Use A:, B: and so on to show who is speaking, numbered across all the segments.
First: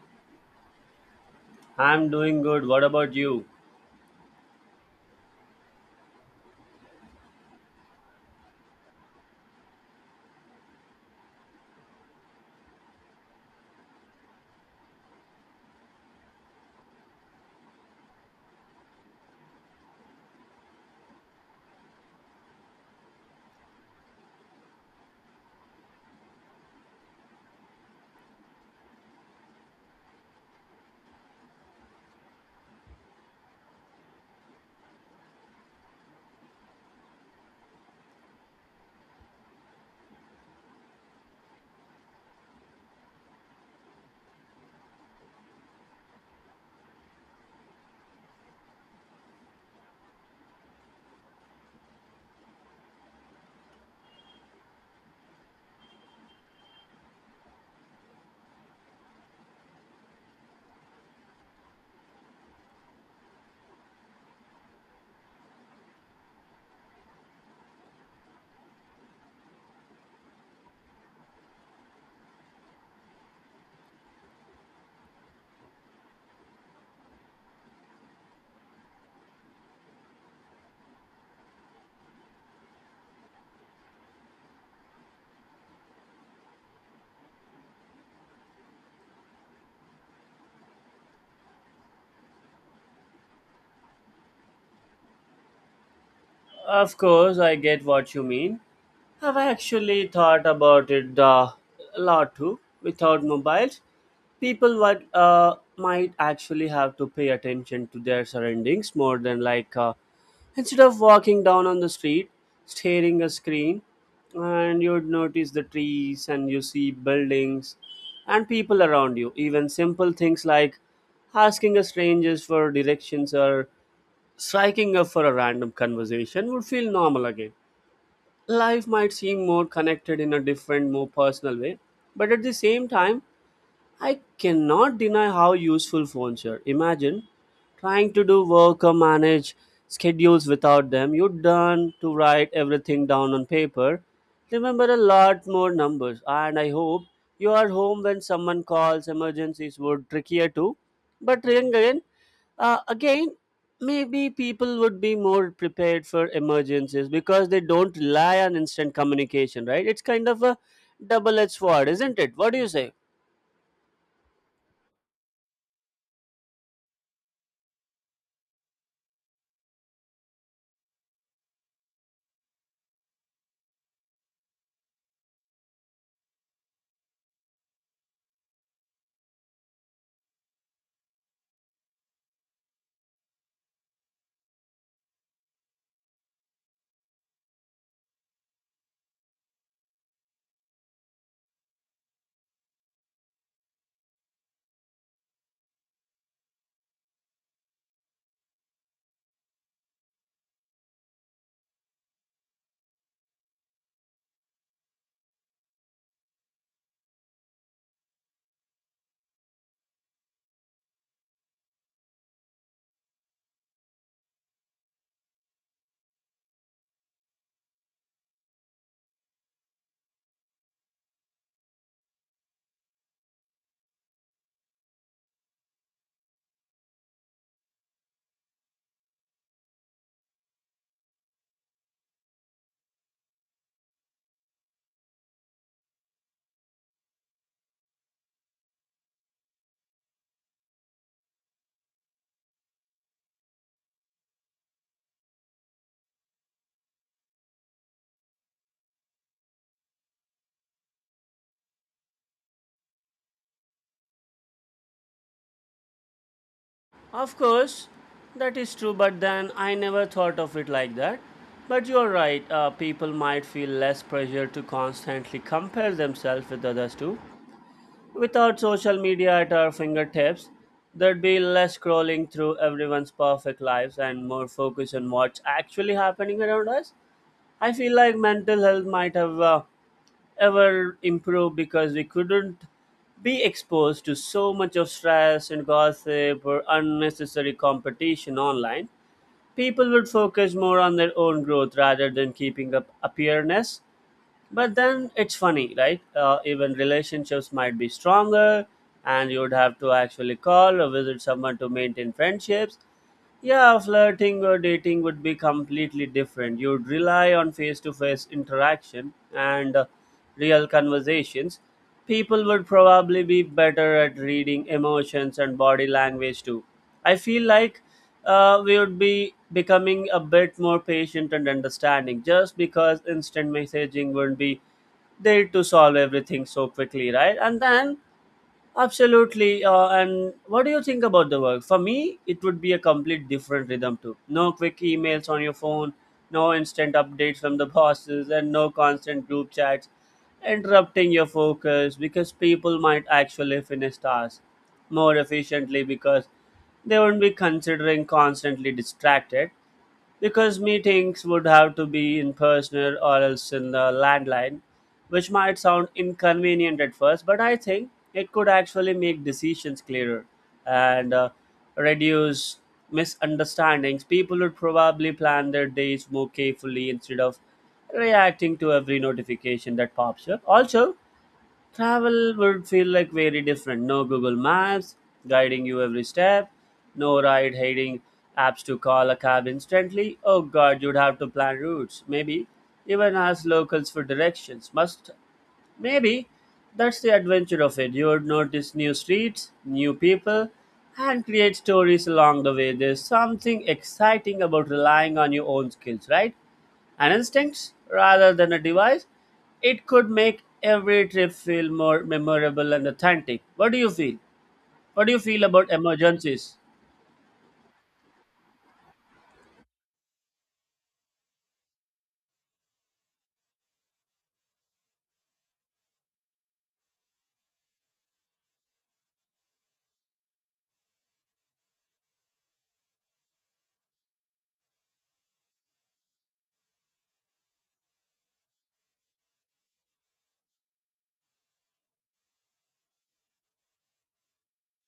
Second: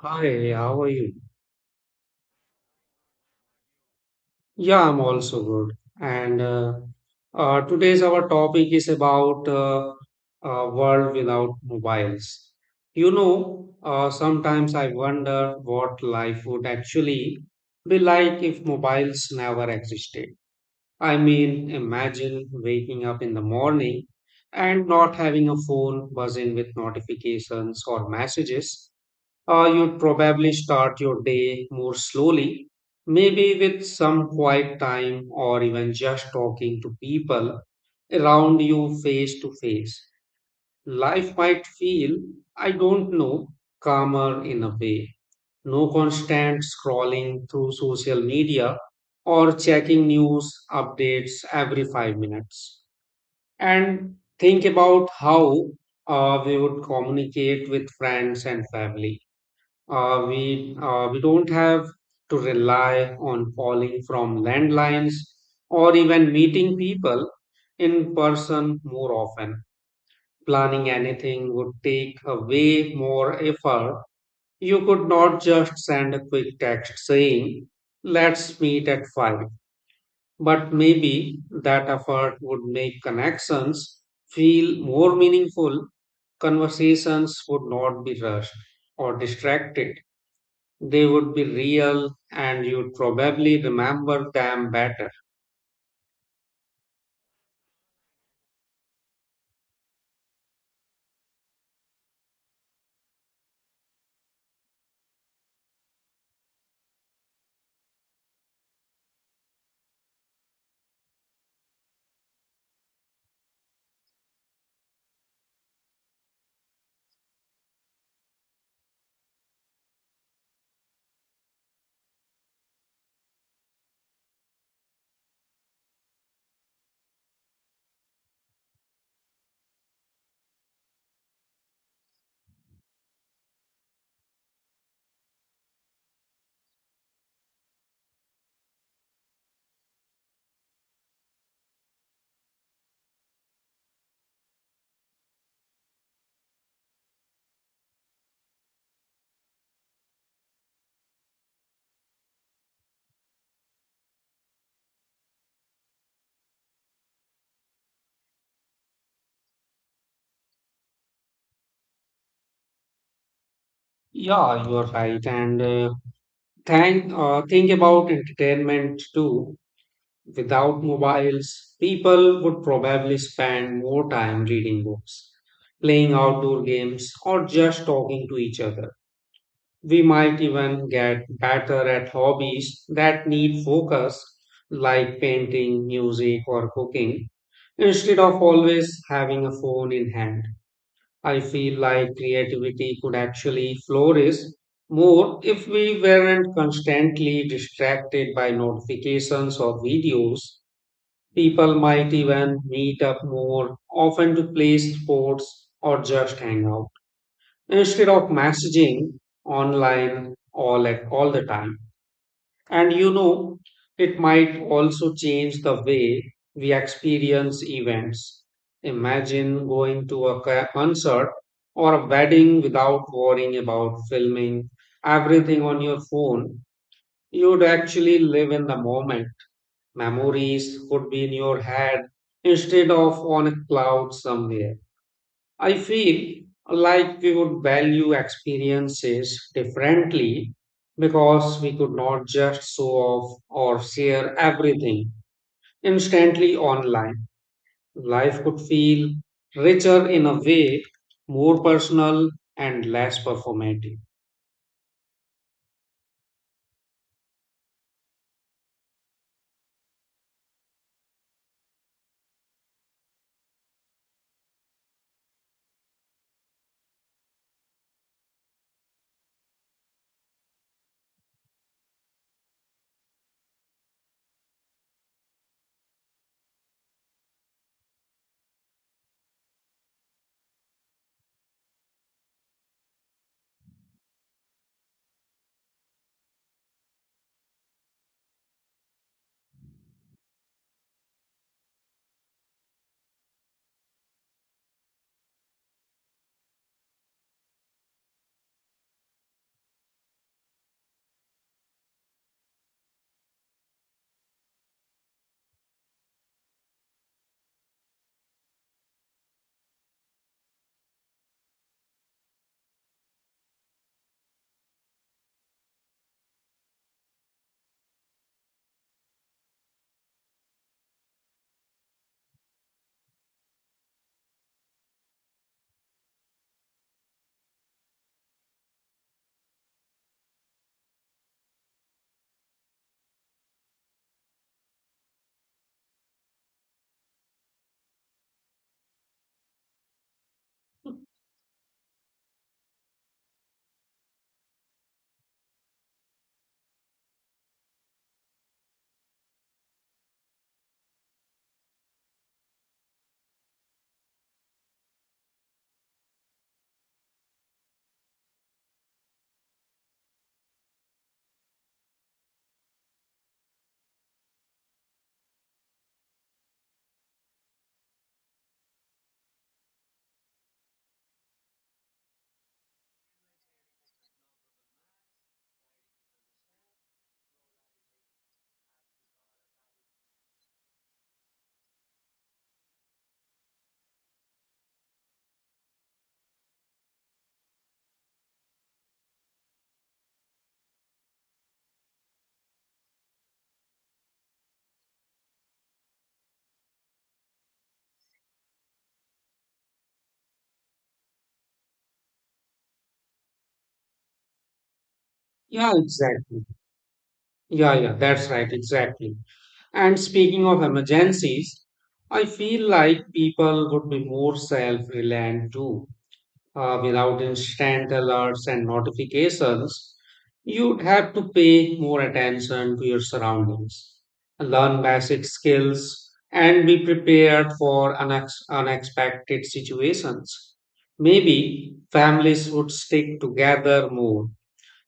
A: Hi, how are you?
B: I'm doing good. What about you?
A: Yeah, I'm also good. And today's our topic is about a world without mobiles. Sometimes I wonder what life would actually be like if mobiles never existed. I mean, imagine waking up in the morning and not having a phone buzzing with notifications or messages. You'd probably start your day more slowly, maybe with some quiet time or even just talking to people around you face to face. Life might feel, I don't know, calmer in a way. No constant scrolling through social media or checking news updates every 5 minutes. And think about how we would communicate with friends and family, we don't have to rely on calling from landlines or even meeting people in person more often. Planning anything would take a way more effort. You could not just send a quick text saying, "Let's meet at 5," but maybe that effort would make connections feel more meaningful. Conversations would not be rushed or distracted. They would be real and you'd probably remember them better.
B: Of course, I get what you mean. I've actually thought about it a lot too. Without mobiles, people would, might actually have to pay attention to their surroundings more than like instead of walking down on the street, staring a screen, and you'd notice the trees and you see buildings and people around you. Even simple things like asking a strangers for directions or striking up for a random conversation would feel normal again. Life might seem more connected in a different, more personal way, but at the same time, I cannot deny how useful phones are. Imagine trying to do work or manage schedules without them. You're done to write everything down on paper. Remember a lot more numbers, and I hope you are home when someone calls. Emergencies were trickier too, but ring again again maybe people would be more prepared for emergencies because they don't rely on instant communication, right? It's kind of a double-edged sword, isn't it? What do you say?
A: Yeah, you're right. And think about entertainment too. Without mobiles, people would probably spend more time reading books, playing outdoor games, or just talking to each other. We might even get better at hobbies that need focus, like painting, music, or cooking, instead of always having a phone in hand. I feel like creativity could actually flourish more if we weren't constantly distracted by notifications or videos. People might even meet up more often to play sports or just hang out instead of messaging online all the time. And you know, it might also change the way we experience events. Imagine going to a concert or a wedding without worrying about filming everything on your phone. You'd actually live in the moment. Memories would be in your head instead of on a cloud somewhere. I feel like we would value experiences differently because we could not just show off or share everything instantly online. Life could feel richer in a way, more personal and less performative.
B: Of course that is true, but then I never thought of it like that, but you're right. People might feel less pressure to constantly compare themselves with others too. Without social media at our fingertips, there'd be less scrolling through everyone's perfect lives and more focus on what's actually happening around us. I feel like mental health might have ever improved because we couldn't be exposed to so much of stress and gossip or unnecessary competition online. People would focus more on their own growth rather than keeping up appearance. But then it's funny, right? Even relationships might be stronger, and you'd have to actually call or visit someone to maintain friendships. Yeah, flirting or dating would be completely different. You'd rely on face to face interaction and real conversations. People would probably be better at reading emotions and body language too. I feel like we would be becoming a bit more patient and understanding just because instant messaging wouldn't be there to solve everything so quickly, right? And then absolutely. And what do you think about the work? For me, it would be a complete different rhythm too. No quick emails on your phone, no instant updates from the bosses, and no constant group chats interrupting your focus because people might actually finish tasks more efficiently because they won't be considering constantly distracted because meetings would have to be in person or else in the landline, which might sound inconvenient at first, but I think it could actually make decisions clearer and reduce misunderstandings. People would probably plan their days more carefully instead of reacting to every notification that pops up. Also, travel would feel like very different. No Google Maps guiding you every step, no ride hailing apps to call a cab instantly. Oh god, you'd have to plan routes, maybe even ask locals for directions. Must Maybe that's the adventure of it. You would notice new streets, new people, and create stories along the way. There's something exciting about relying on your own skills, right? And instincts rather than a device. It could make every trip feel more memorable and authentic. What do you feel about
A: Yeah, exactly.
B: emergencies?
A: Yeah, yeah, that's right, exactly. And speaking of emergencies, I feel like people would be more self reliant too. Without instant alerts and notifications, you'd have to pay more attention to your surroundings, learn basic skills, and be prepared for unexpected situations. Maybe families would stick together more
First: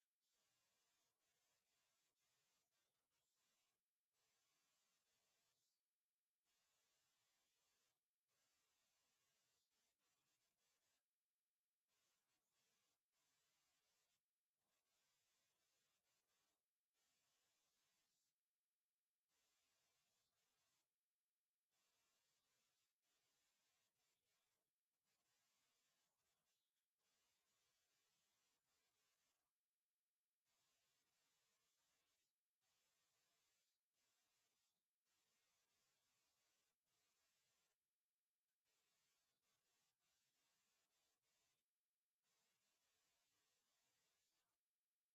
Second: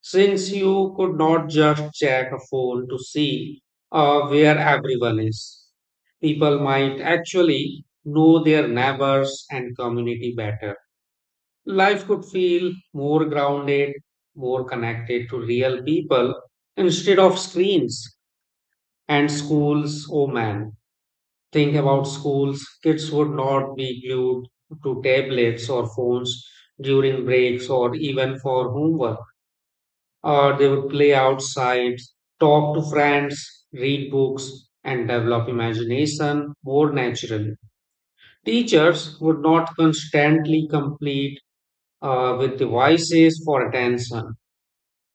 A: since you could not just check a phone to see where everyone is. People might actually know their neighbors and community better. Life could feel more grounded, more connected to real people instead of screens and schools. Oh man, think about schools. Kids would not be glued to tablets or phones during breaks or even for homework. Or they would play outside, talk to friends, read books, and develop imagination more naturally. Teachers would not constantly compete with devices for attention.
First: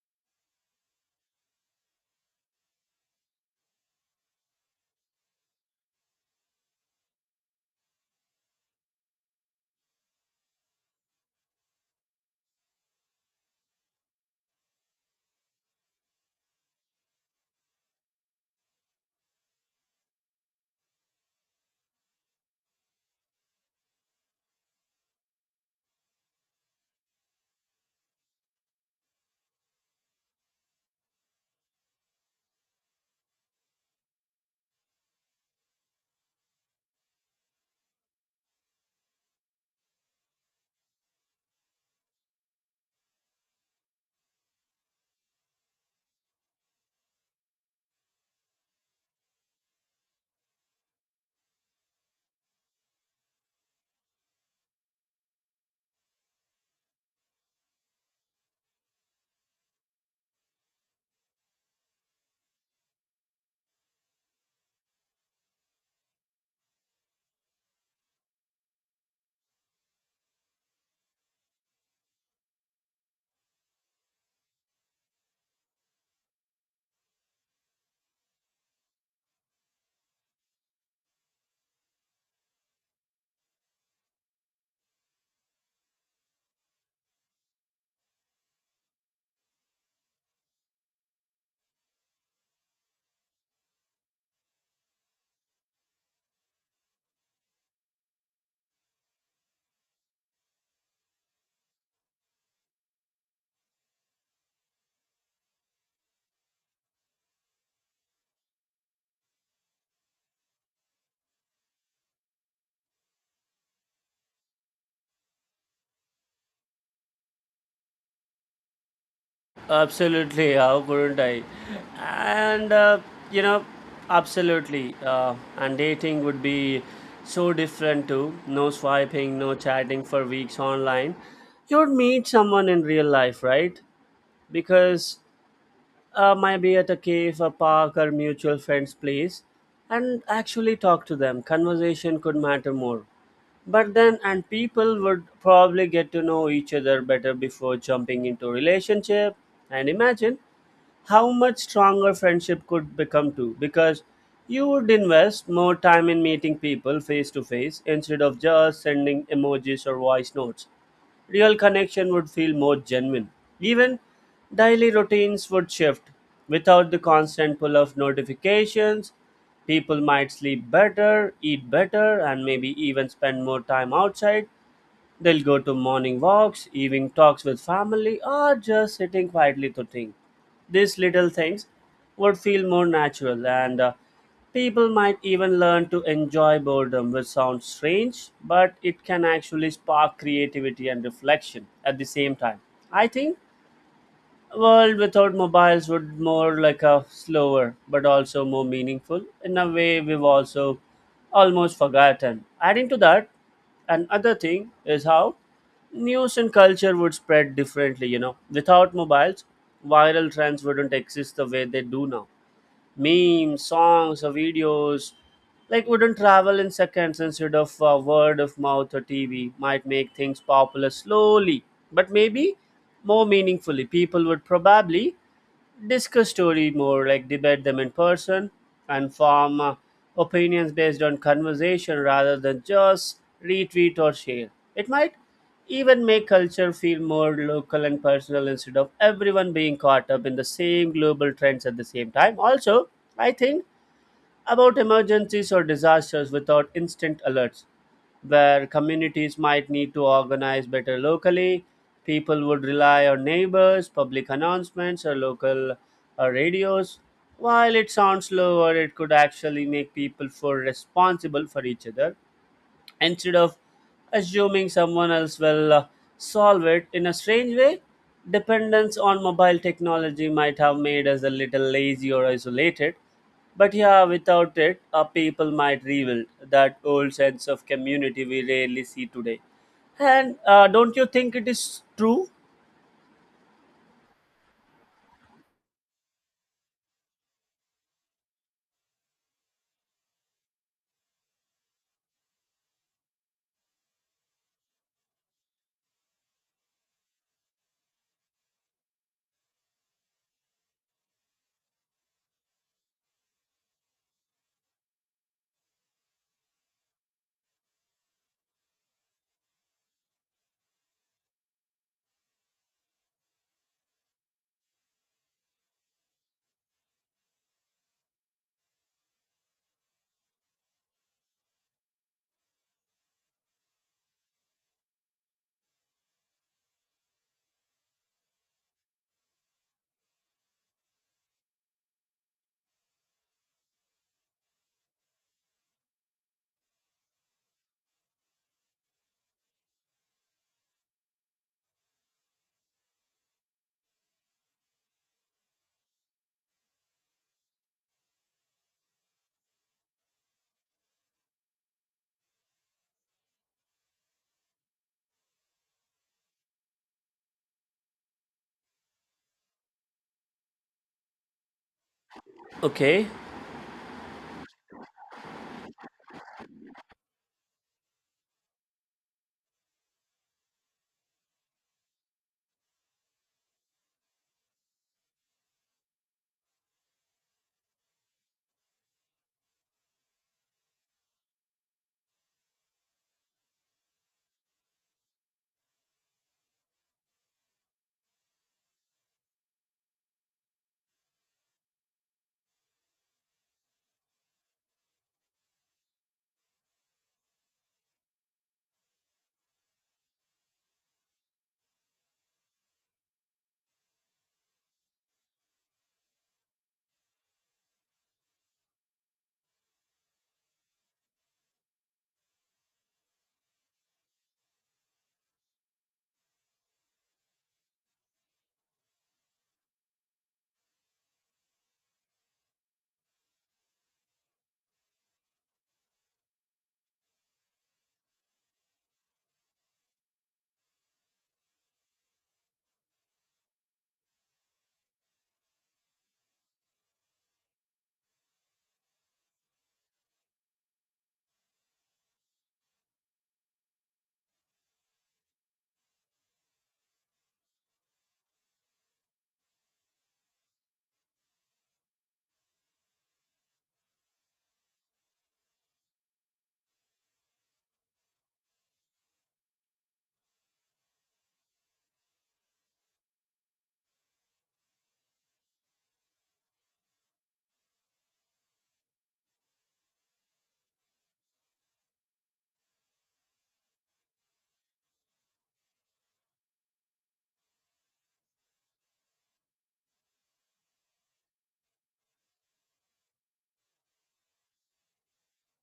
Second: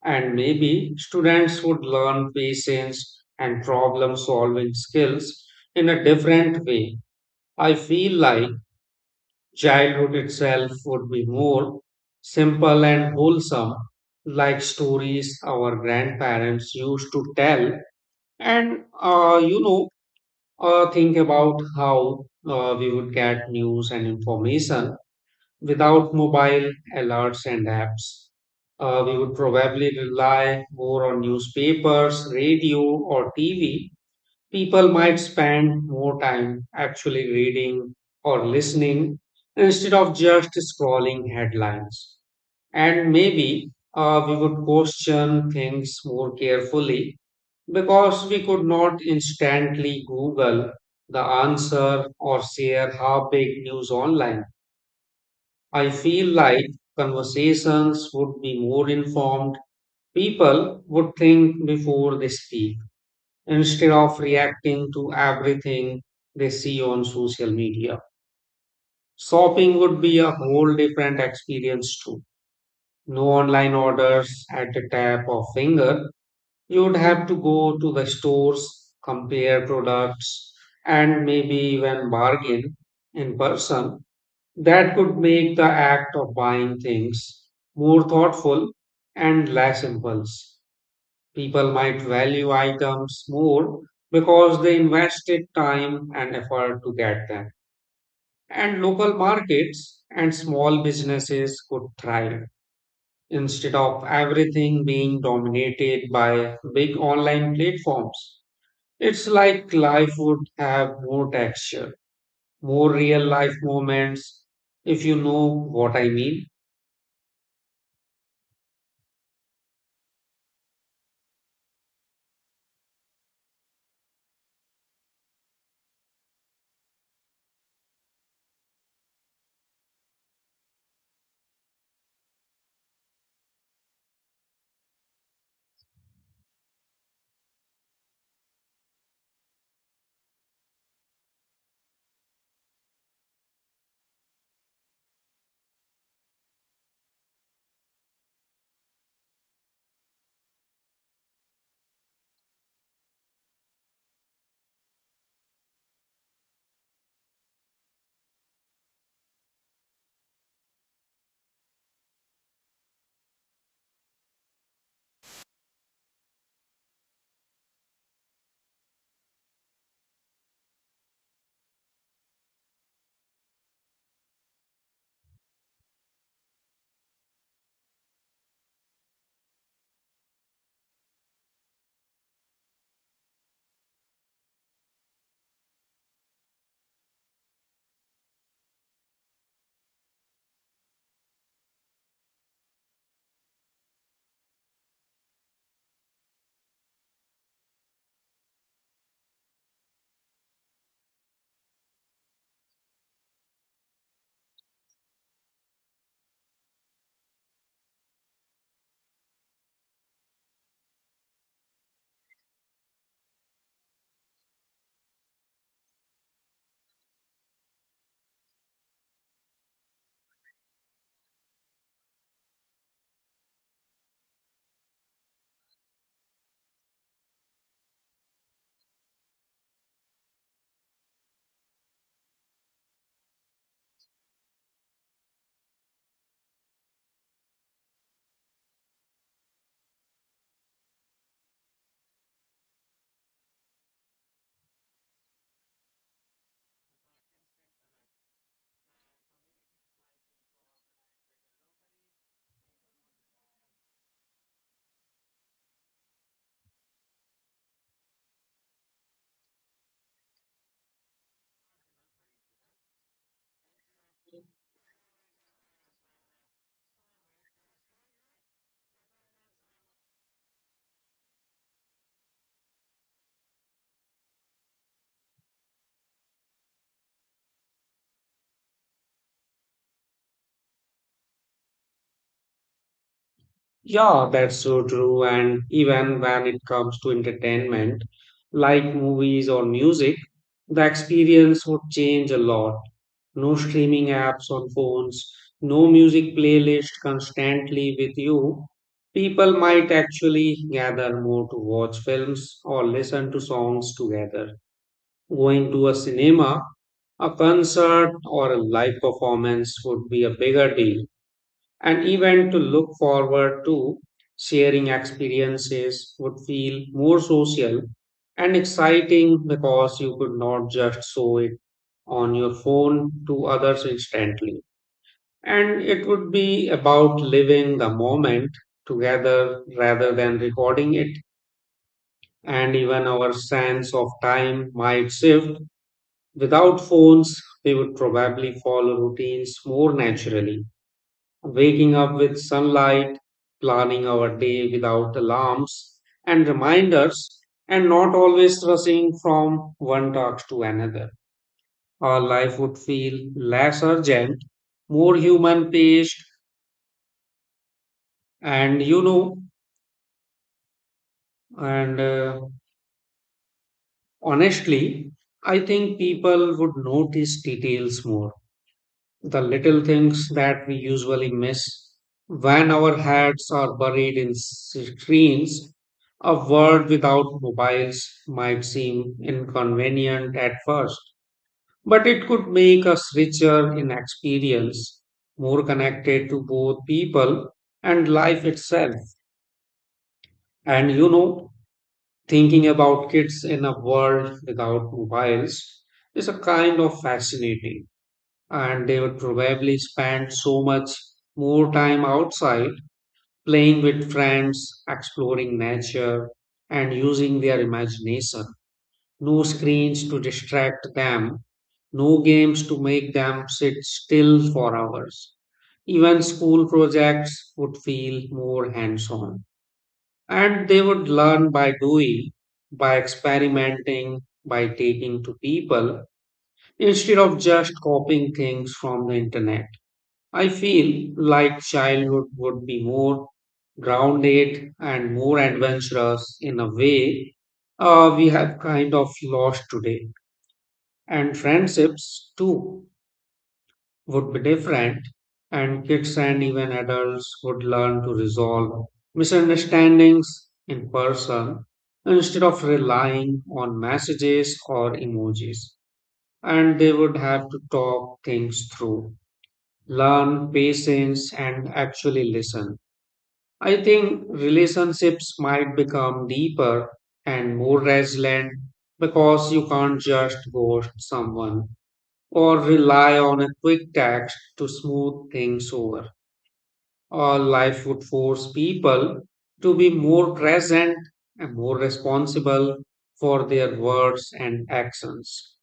A: And maybe students would learn patience and problem solving skills in a different way. I feel like childhood itself would be more simple and wholesome, like stories our grandparents used to tell. And, uh, you know, think about how we would get news and information. Without mobile alerts and apps, we would probably rely more on newspapers, radio, or TV. People might spend more time actually reading or listening instead of just scrolling headlines. And maybe we would question things more carefully because we could not instantly Google the answer or share how big news online. I feel like conversations would be more informed. People would think before they speak instead of reacting to everything they see on social media. Shopping would be a whole different experience too. No online orders at the tap of finger. You'd have to go to the stores, compare products, and maybe even bargain in person. That could make the act of buying things more thoughtful and less impulse. People might value items more because they invested time and effort to get them. And local markets and small businesses could thrive instead of everything being dominated by big online platforms. It's like life would have more texture, more real life moments, if you know what I mean.
B: Absolutely, how couldn't I? And uh, you know, Absolutely. And dating would be so different too. No swiping, no chatting for weeks online. You'd meet someone in real life, right? Because might be at a cave, a park, or mutual friend's place, and actually talk to them. Conversation could matter more. But then, and people would probably get to know each other better before jumping into relationship. And imagine how much stronger friendship could become too, because you would invest more time in meeting people face to face instead of just sending emojis or voice notes. Real connection would feel more genuine. Even daily routines would shift. Without the constant pull of notifications, people might sleep better, eat better, and maybe even spend more time outside. They'll go to morning walks, evening talks with family, or just sitting quietly to think. These little things would feel more natural, and people might even learn to enjoy boredom, which sounds strange, but it can actually spark creativity and reflection at the same time. I think world without mobiles would more like a slower but also more meaningful in a way we've also almost forgotten. Adding to that, another thing is how news and culture would spread differently, you know, without mobiles viral trends wouldn't exist the way they do now. Memes, songs, or videos, like wouldn't travel in seconds instead of word of mouth or TV. Might make things popular slowly, but maybe more meaningfully. People would probably discuss story more, like debate them in person and form opinions based on conversation rather than just retweet or share. It might even make culture feel more local and personal instead of everyone being caught up in the same global trends at the same time. Also, I think about emergencies or disasters without instant alerts, where communities might need to organize better locally. People would rely on neighbors, public announcements, or local radios. While it sounds slower, it could actually make people feel responsible for each other instead of assuming someone else will solve it. In a strange way, dependence on mobile technology might have made us a little lazy or isolated, but yeah, without it our people might rebuild that old sense of community we rarely see today. And Don't you think it is true?
A: Yeah, that's so true. And even when it comes to entertainment, like movies or music, the experience would change a lot. No streaming apps on phones, no music playlist constantly with you. People might actually gather more to watch films or listen to songs together. Going to a cinema, a concert, or a live performance would be a bigger deal and even to look forward to. Sharing experiences would feel more social and exciting because you could not just show it on your phone to others instantly, and it would be about living the moment together rather than recording it. And even our sense of time might shift. Without phones we would probably follow routines more naturally, waking up with sunlight, planning our day without alarms and reminders, and not always rushing from one task to another. Our life would feel less urgent, more human paced, and you know, and
B: Okay,
A: honestly, I think people would notice details more, the little things that we usually miss when our heads are buried in screens. A world without mobiles might seem inconvenient at first, but it could make us richer in experience, more connected to both people and life itself. And you know, thinking about kids in a world without mobiles is a kind of fascinating, and they would probably spend so much more time outside playing with friends, exploring nature, and using their imagination. No screens to distract them, no games to make them sit still for hours. Even school projects would feel more hands on. And they would learn by doing, by experimenting, by taking to people instead of just copying things from the internet. I feel like childhood would be more grounded and more adventurous in a way we have kind of lost today. And friendships too would be different, and kids and even adults would learn to resolve misunderstandings in person instead of relying on messages or emojis. And they would have to talk things through, learn patience and actually listen. I think relationships might become deeper and more resilient because you can't just ghost someone or rely on a quick text to smooth things over. Or life would force people to be more present and more responsible for their words and actions.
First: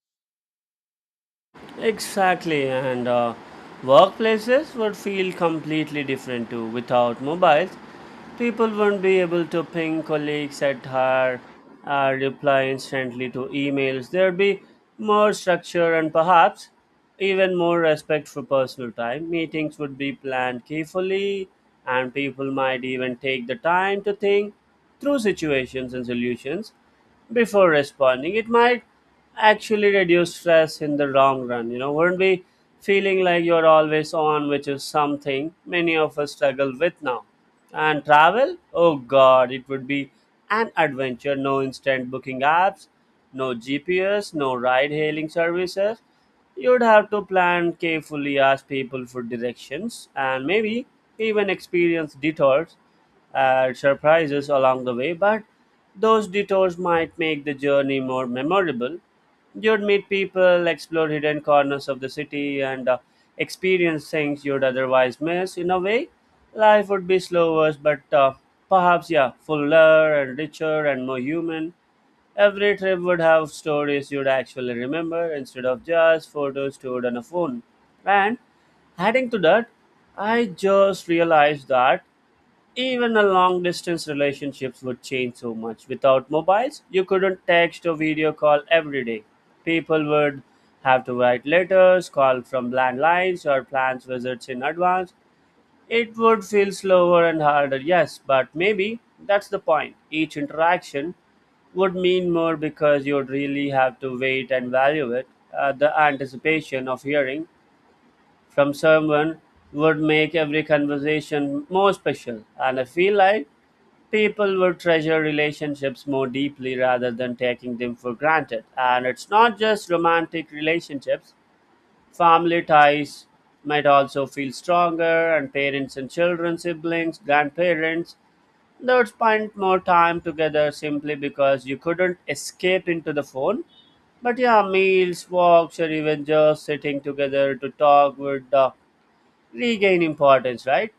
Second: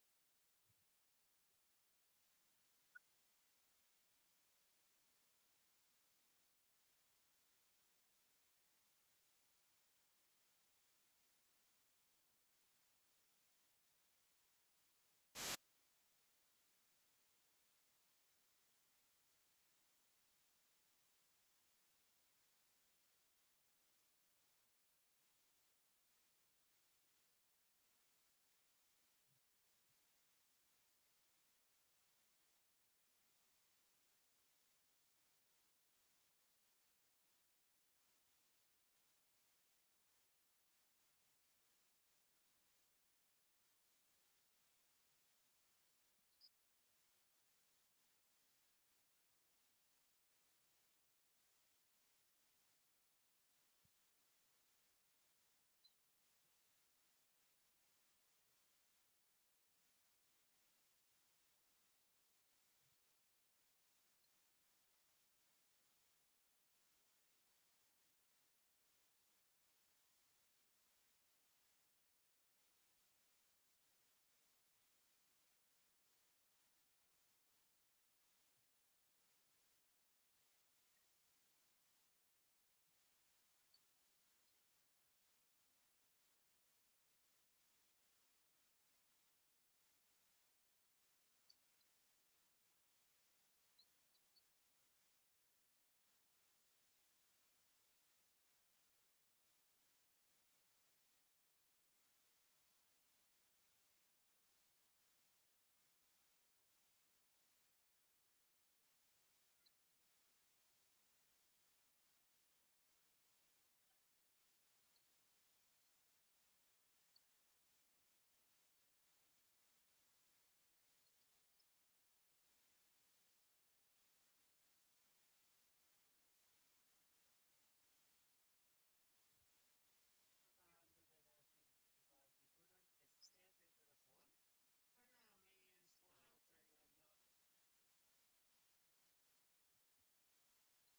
B: exactly. and Workplaces would feel completely different too. Without mobiles, people wouldn't be able to ping colleagues at her, reply instantly to emails. There'd be more structure and perhaps even more respect for personal time. Meetings would be planned carefully, and people might even take the time to think through situations and solutions before responding. It might actually reduce stress in the long run. You know, wouldn't be feeling like you're always on, which is something many of us struggle with now. And travel? Oh god, it would be an adventure. No instant booking apps, no GPS, no ride hailing services. You'd have to plan carefully, ask people for directions, and maybe even experience detours and surprises along the way, but those detours might make the journey more memorable. You'd meet people, explore hidden corners of the city, and experience things you'd otherwise miss. In a way, life would be slower, but perhaps, yeah, fuller and richer and more human. Every trip would have stories you'd actually remember instead of just photos stored on a phone. And adding to that, I just realized that even a long distance relationships would change so much. Without mobiles, you couldn't text or video call every day. People would have to write letters, call from landlines, or plan visits in advance. It would feel slower and harder, yes, but maybe that's the point. Each interaction would mean more because you'd really have to wait and value it. The anticipation of hearing from someone would make every conversation more special. And I feel like people will treasure relationships more deeply rather than taking them for granted. And it's not just romantic relationships, family ties might also feel stronger, and parents and children, siblings, grandparents, they would spend more time together simply because you couldn't escape into the phone. But yeah, meals, walks, or even just sitting together to talk would regain importance, right?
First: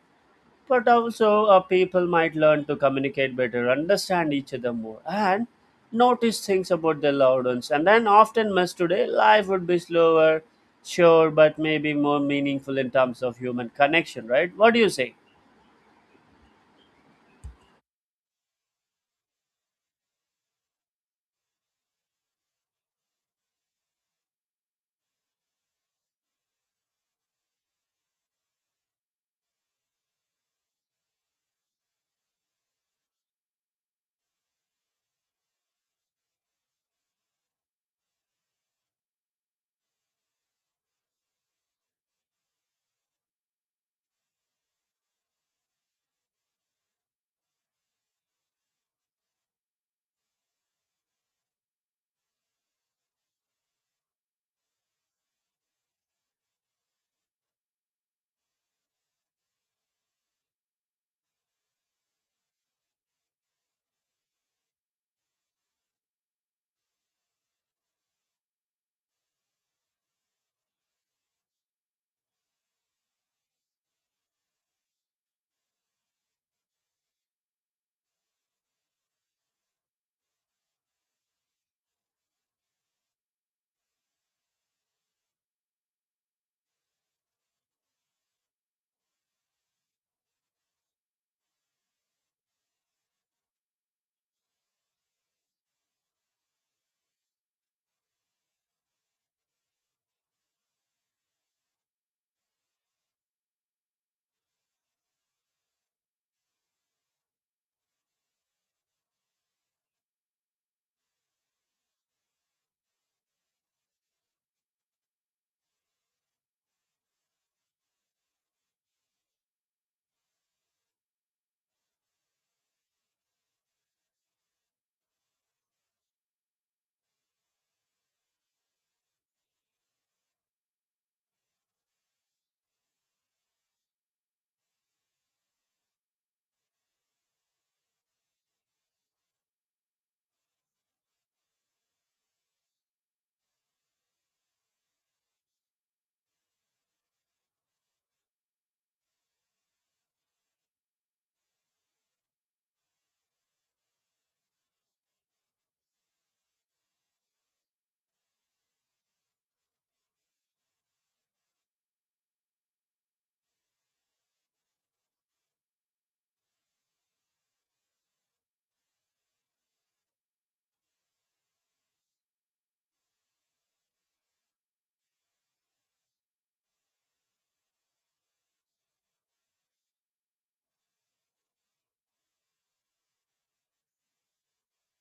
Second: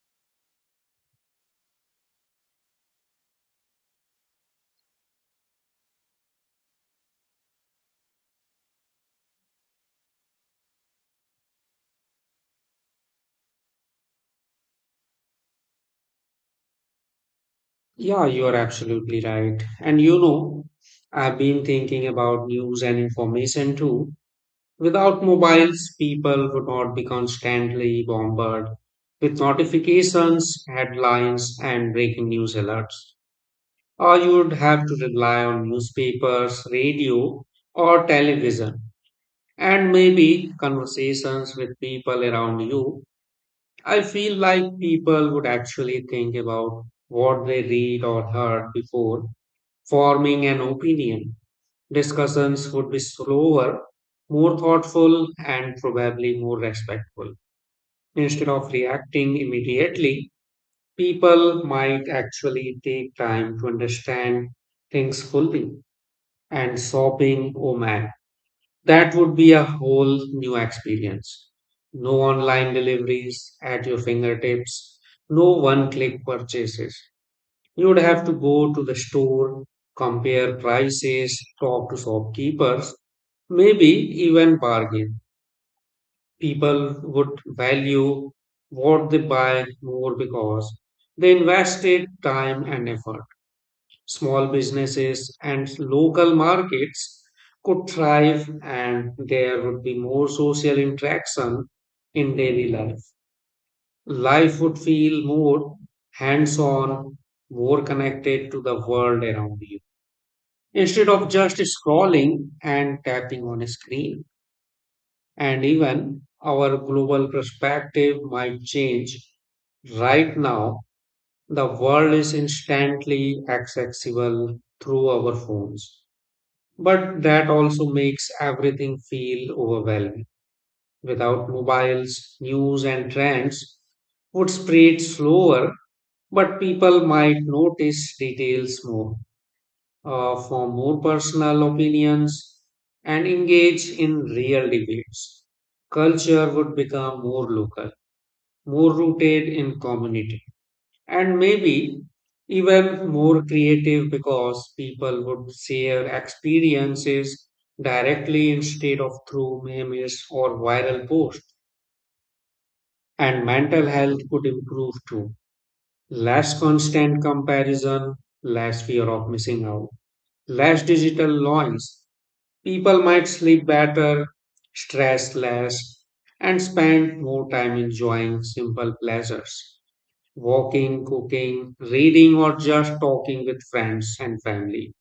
B: But also people might learn to communicate better, understand each other more and notice things about their loved ones and then often miss today. Life would be slower, sure, but maybe more meaningful in terms of human connection, right? What do you say?
A: Yeah, you are absolutely right. And you know, I've been thinking about news and information too. Without mobiles, people would not be constantly bombarded with notifications, headlines, and breaking news alerts. Or you would have to rely on newspapers, radio, or television, and maybe conversations with people around you. I feel like people would actually think about what they read or heard before forming an opinion. Discussions would be slower, more thoughtful, and probably more respectful. Instead of reacting immediately, people might actually take time to understand things fully. And shopping, oh man, that would be a whole new experience. No online deliveries at your fingertips, no one click purchases. You would have to go to the store, compare prices, talk to shopkeepers, maybe even bargain. People would value what they buy more because they invested time and effort. Small businesses and local markets could thrive, and there would be more social interaction in daily life. Life would feel more hands on, more connected to the world around you, instead of just scrolling and tapping on a screen. And even our global perspective might change. Right now, the world is instantly accessible through our phones, but that also makes everything feel overwhelming. Without mobiles, news and trends would spread slower, but people might notice details more, form more personal opinions, and engage in real debates. Culture would become more local, more rooted in community, and maybe even more creative because people would share experiences directly instead of through memes or viral posts. And mental health could improve too. Less constant comparison, less fear of missing out, less digital noise. People might sleep better, stress less, and spend more time enjoying simple pleasures, walking, cooking, reading, or just talking with friends and family.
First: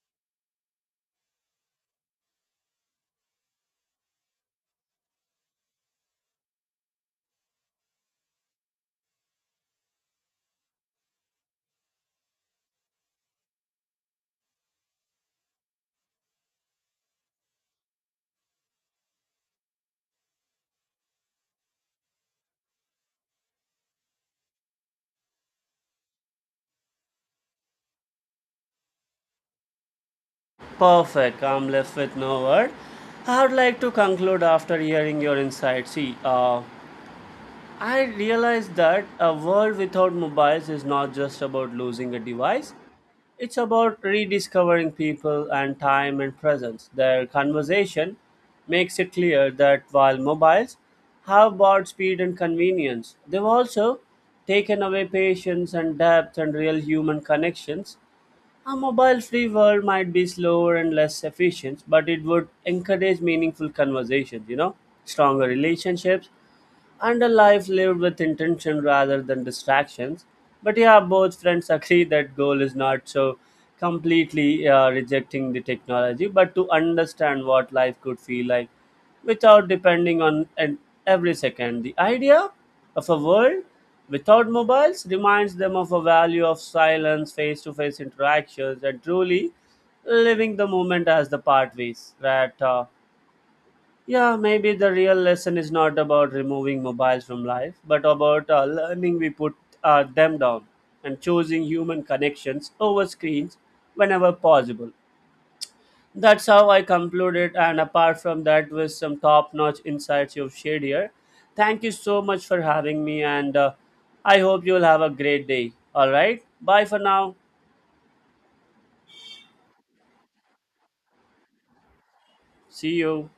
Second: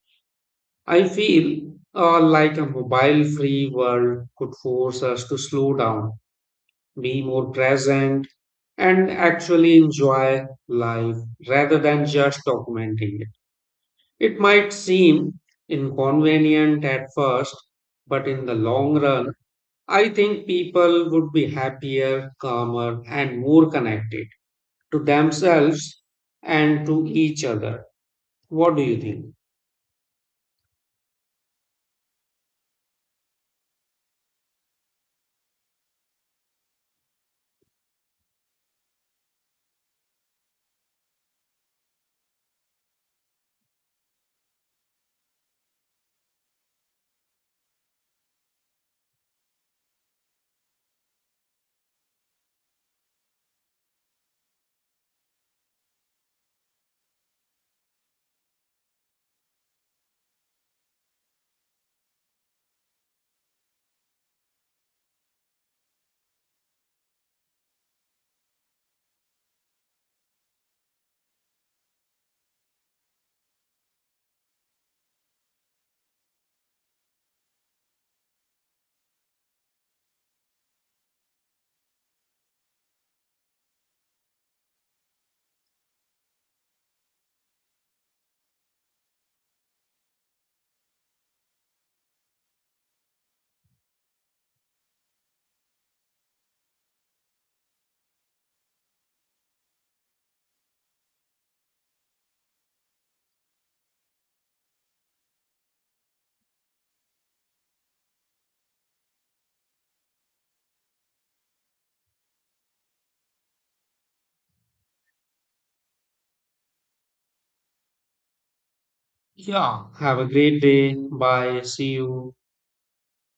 A: I feel like a mobile free world could force us to slow down, be more present, and actually enjoy life rather than just documenting it. It might seem inconvenient at first, but in the long run, I think people would be happier, calmer, and more connected to themselves and to each other. What do you think?
B: Perfect, I'm left with no word. I would like to conclude after hearing your insight. See, I realized that a world without mobiles is not just about losing a device. It's about rediscovering people and time and presence. Their conversation makes it clear that while mobiles have brought speed and convenience, they've also taken away patience and depth and real human connections. A mobile free world might be slower and less efficient, but it would encourage meaningful conversations, you know, stronger relationships and a life lived with intention rather than distractions. But yeah, both friends agree that goal is not so completely rejecting the technology, but to understand what life could feel like without depending on and every second. The idea of a world without mobiles reminds them of a value of silence, face-to-face interactions, and truly living the moment as the pathways that. Yeah, maybe the real lesson is not about removing mobiles from life, but about learning we put them down and choosing human connections over screens whenever possible. That's how I concluded, and apart from that, with some top notch insights you've shared here. Thank you so much for having me, and I hope you'll have a great day. All right, bye for now.
A: Yeah, have a great day. Bye. See you.
B: See you.